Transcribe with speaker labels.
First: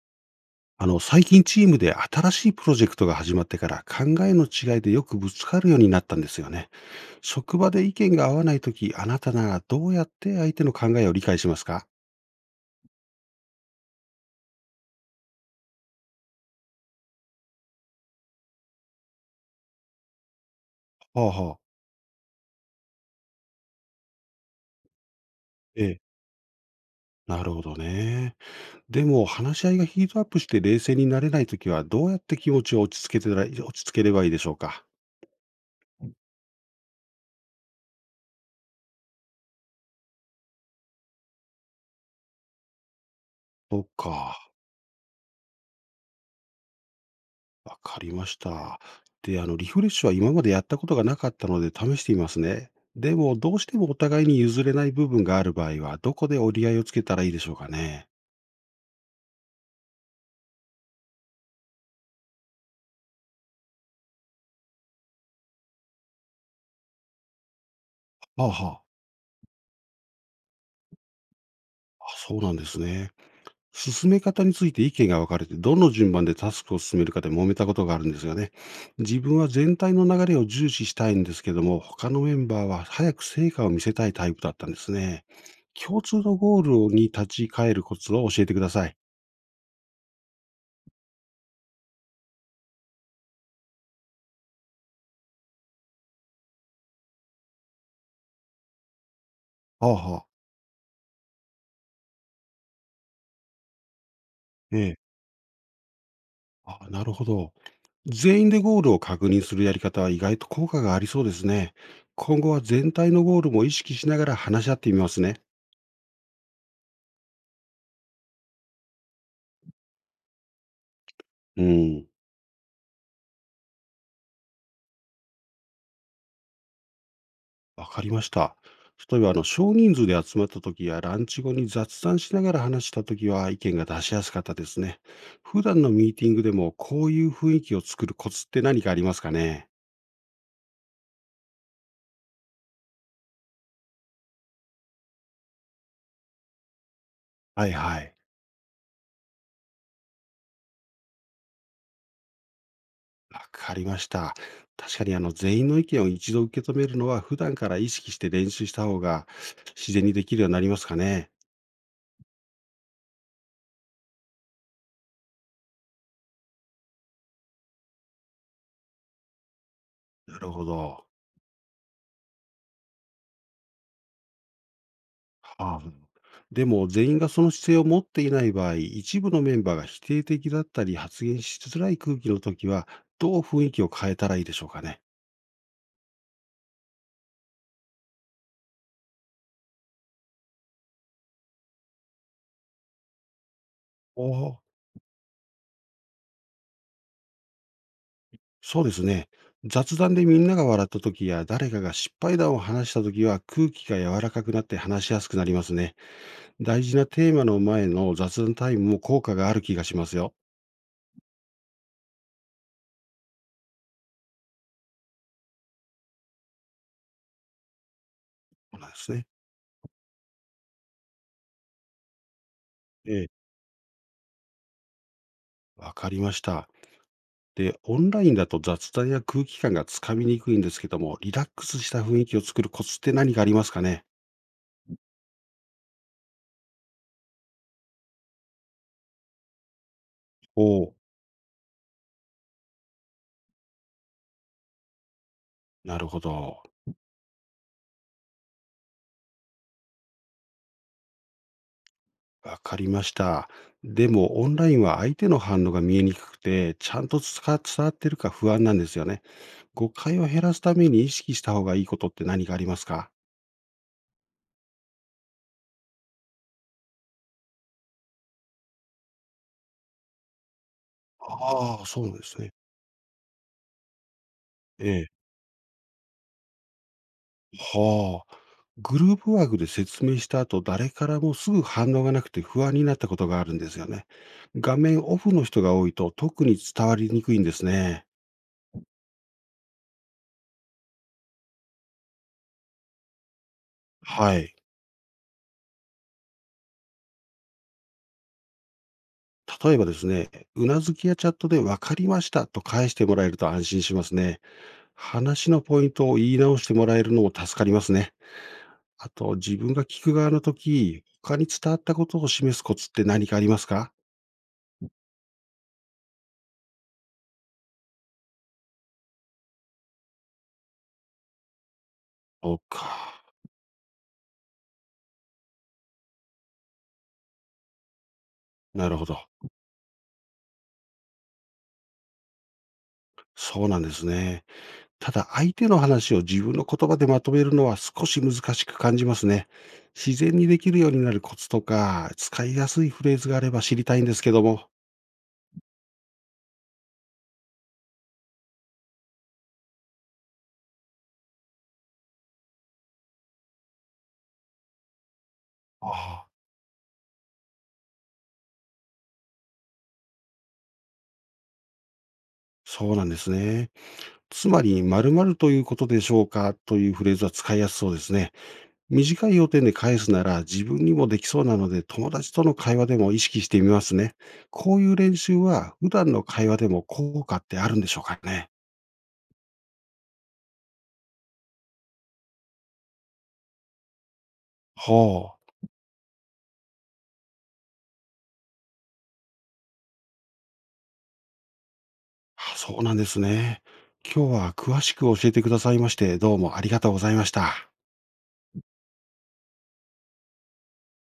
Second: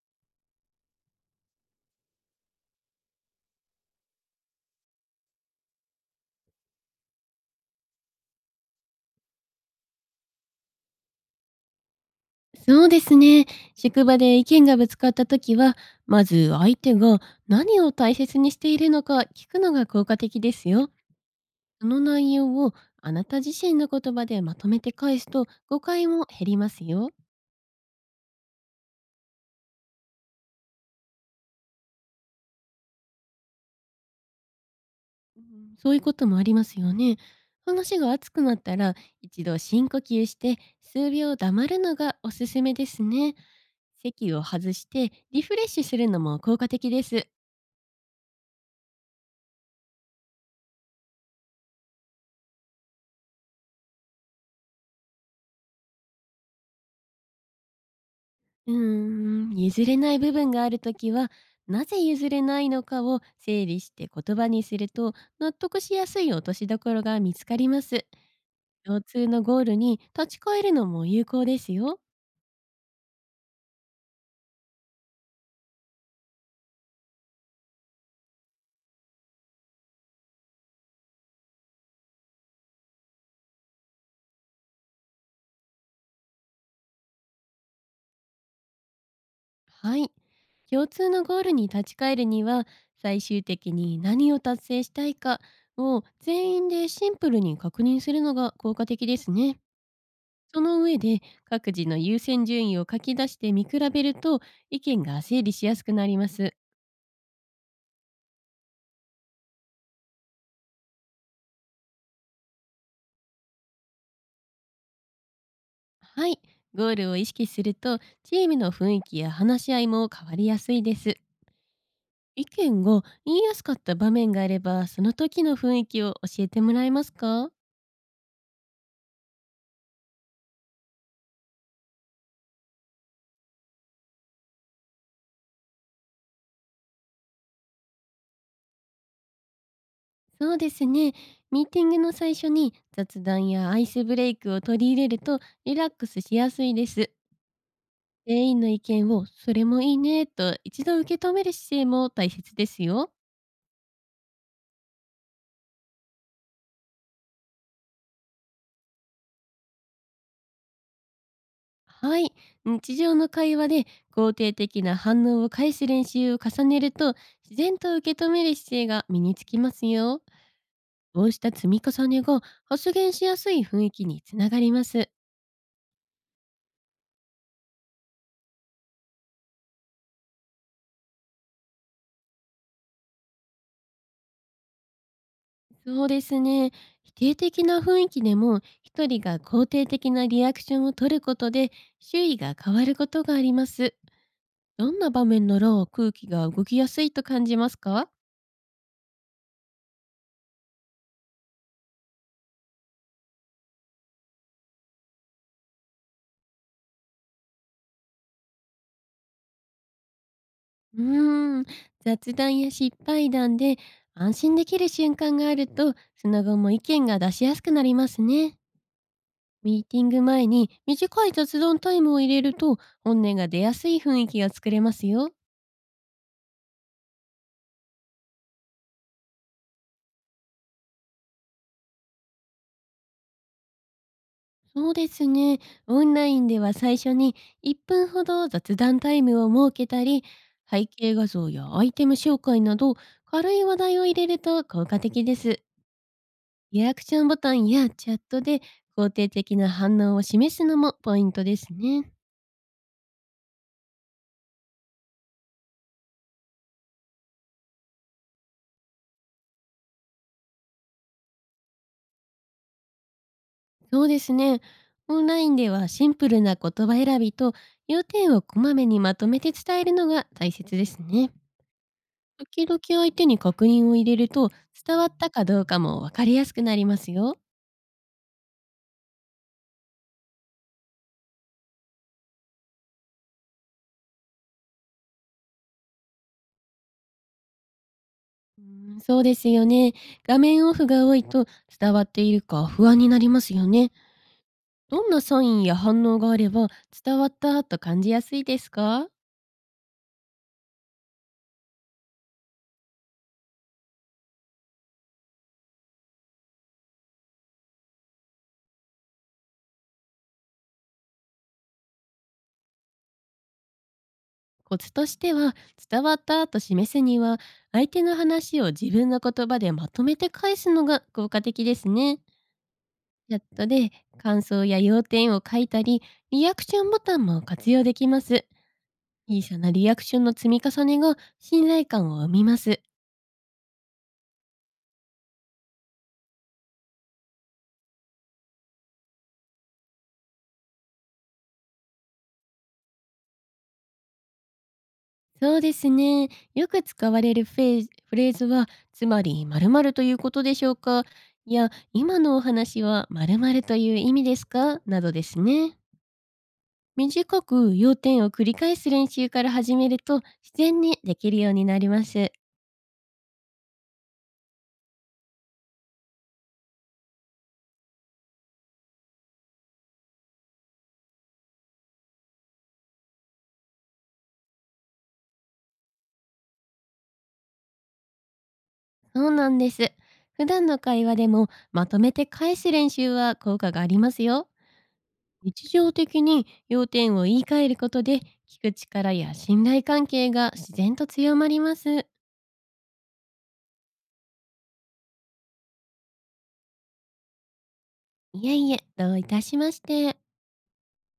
Speaker 1: 最近チームで新しいプロジェクトが始まってから考えの違いでよくぶつかるようになったんですよね。職場で意見が合わないとき、あなたならどうやって相手の考えを理解しますか？
Speaker 2: そうですね。職場で意見がぶつかった時は、まず相手が何を大切にしているのか聞くのが効果的ですよ。
Speaker 1: はあはあ。
Speaker 2: その内容をあなた自身の言葉でまとめて返すと誤
Speaker 1: ええ。
Speaker 2: 解も減りますよ。
Speaker 1: なるほどね。でも、話し合いがヒートアップして冷静になれないときは、どうやって気持ちを落ち着ければいいでしょうか？
Speaker 2: そういうこともありますよね。話が熱くなったら一度深呼吸して数秒黙るのがおすすめですね。
Speaker 1: そっ
Speaker 2: 席を
Speaker 1: か。
Speaker 2: 外してリフレッシュするのも効果的です。
Speaker 1: わかりました。で、リフレッシュは今までやったことがなかったので試していますね。でも、どうしてもお互いに譲れない部分がある場合は、どこで折り合いをつけたらいいでしょうかね。
Speaker 2: うーん、譲れない部分があるときは、なぜ譲れないのかを整理して言葉にすると、納得しやすい落としどころが見つかります。
Speaker 1: はあは
Speaker 2: 共通のゴールに立ち返るのも有効ですよ。
Speaker 1: あ。あ、そうなんですね。進め方について意見が分かれて、どの順番でタスクを進めるかで揉めたことがあるんですよね。自分は全体の流れを重視したいんですけども、他のメンバーは早く成果を見せたいタイプだったんですね。共通のゴールに立ち返るコツを教えてください。
Speaker 2: はい。共通のゴールに立ち返るには、最終的に何を達成したいかを全員でシンプルに確認するのが効果的ですね。
Speaker 1: はあはあ。
Speaker 2: その上で各自の優先順位を書き出して見比べると、意
Speaker 1: え
Speaker 2: 見
Speaker 1: え、
Speaker 2: が整理しやすくなります。
Speaker 1: あ、なるほど。全員でゴールを確認するやり方は意外と効果がありそうですね。今後は全体のゴールも意識しながら話し合ってみますね。
Speaker 2: はい、ゴールを意識するとチームの雰囲気や話し合いも変わりやすいです。
Speaker 1: うん、
Speaker 2: 意見が言いやすかった場面があれば、その時の雰囲気を教えてもらえますか？
Speaker 1: わかりました。例えば、少人数で集まった時やランチ後に雑談しながら話した時は意見が出しやすかったですね。普段のミーティングでもこういう雰囲気を作るコツって何かありますかね？
Speaker 2: そうですね。ミーティングの最初に雑談やアイスブレイクを取り入れると、リラックスしやすいです。
Speaker 1: はいはい。
Speaker 2: 全員の意見をそれもいいねと一度受け止める姿勢も大切ですよ。
Speaker 1: わかりました。確かに全員の意見を一度受け止めるのは普段から意識して練習した方が自然にできるようになりますかね。
Speaker 2: はい。日常の会話で肯定的な反応を返す練習を重ねると、自然と受け止める姿勢が身につきますよ。
Speaker 1: なるほど。
Speaker 2: こうした積み重ねが発言しやすい雰囲気につながります。
Speaker 1: はあ、でも全員がその姿勢を持っていない場合、一部のメンバーが否定的だったり発言しづらい空気の時はどう雰囲気を変えたらいいでしょうかね。
Speaker 2: そうですね。否定的な雰囲気でも一人が肯定的なリアクションを取ることで、周囲が変わることがあります。
Speaker 1: おお、
Speaker 2: どんな場面なら空気が動きやすいと感じますか？
Speaker 1: そうですね。雑談でみんなが笑った時や誰かが失敗談を話した時は空気が柔らかくなって話しやすくなりますね。大事なテーマの前の雑談タイムも効果がある気がしますよ。
Speaker 2: うーん、雑談や失敗談で安心できる瞬間があると、その後も意見が出しやすくなりますね。
Speaker 1: そうなんですね。
Speaker 2: ミーティング前に短い雑談タイムを入れると、本
Speaker 1: ええ、
Speaker 2: 音が出やすい雰囲気が作れますよ。
Speaker 1: わかりました。で、オンラインだと雑談や空気感がつかみにくいんですけども、リラックスした雰囲気を作るコツって何かありますかね？
Speaker 2: そうですね。オンラインでは最初に1分ほど雑談タイムを設けたり、
Speaker 1: お
Speaker 2: 背
Speaker 1: お、
Speaker 2: 景画像やアイテム紹介など軽い話題を入れると効果的です。
Speaker 1: なるほど。
Speaker 2: リアクションボタンやチャットで肯定的な反応を示すのもポイントですね。
Speaker 1: わかりました。でも、オンラインは相手の反応が見えにくくて、ちゃんと伝わってるか不安なんですよね。誤解を減らすために意識した方がいいことって何かありますか？
Speaker 2: そうですね。オンラインではシンプルな言葉選びと、要点をこまめにまとめて伝えるのが大切ですね。
Speaker 1: ああ、そうなんですね。
Speaker 2: 時々相手に確認を入れると、伝
Speaker 1: え
Speaker 2: わっ
Speaker 1: え。
Speaker 2: たかどうかもわかりやすくなりますよ。
Speaker 1: はあ。グループワークで説明した後、誰からもすぐ反応がなくて不安になったことがあるんですよね。画面オフの人が多いと特に伝わりにくいんですね。
Speaker 2: うーん、そうですよね。画面オフが多いと、伝わっているか不安になりますよね。
Speaker 1: はい。
Speaker 2: どんなサインや反応があれば伝わったと感じやすいですか？
Speaker 1: 例えばですね、うなずきやチャットで分かりましたと返してもらえると安心しますね。話のポイントを言い直してもらえるのも助かりますね。あと、自分が聞く側の時、他に伝わったことを示すコツって何かありますか？
Speaker 2: コツとしては、伝わったと示すには相手の話を自分の言葉でまとめて返すのが効果的ですね。
Speaker 1: そうか。
Speaker 2: チャットで感想や要点を書いたり、リアクションボタンも活用できます。
Speaker 1: なるほど。
Speaker 2: 小さなリアクションの積み重ねが信頼感を生みます。
Speaker 1: そうなんですね。ただ、相手の話を自分の言葉でまとめるのは少し難しく感じますね。自然にできるようになるコツとか、使いやすいフレーズがあれば知りたいんですけども。
Speaker 2: そうですね。よく使われるフレーズは、つまり〇〇ということでしょうか、いや今のお話は〇〇という意味ですか、などですね。
Speaker 1: ああ、
Speaker 2: 短く要点を繰り返す練習から始めると自然にできるようになります。
Speaker 1: そうなんですね。つまり、〇〇ということでしょうかというフレーズは使いやすそうですね。短い要点で返すなら自分にもできそうなので、友達との会話でも意識してみますね。こういう練習は普段の会話でも効果ってあるんでしょうかね。
Speaker 2: そうなんです。普段の会話でもまとめて返す練習は効果がありますよ。
Speaker 1: ほう。
Speaker 2: 日常的に要点を言い換えることで、聞く力や信頼関係が自然と強まります。
Speaker 1: あ、そうなんですね。今日は詳しく教えてくださいまして、どうもありがとうございました。
Speaker 2: いえいえ、どういたしまして。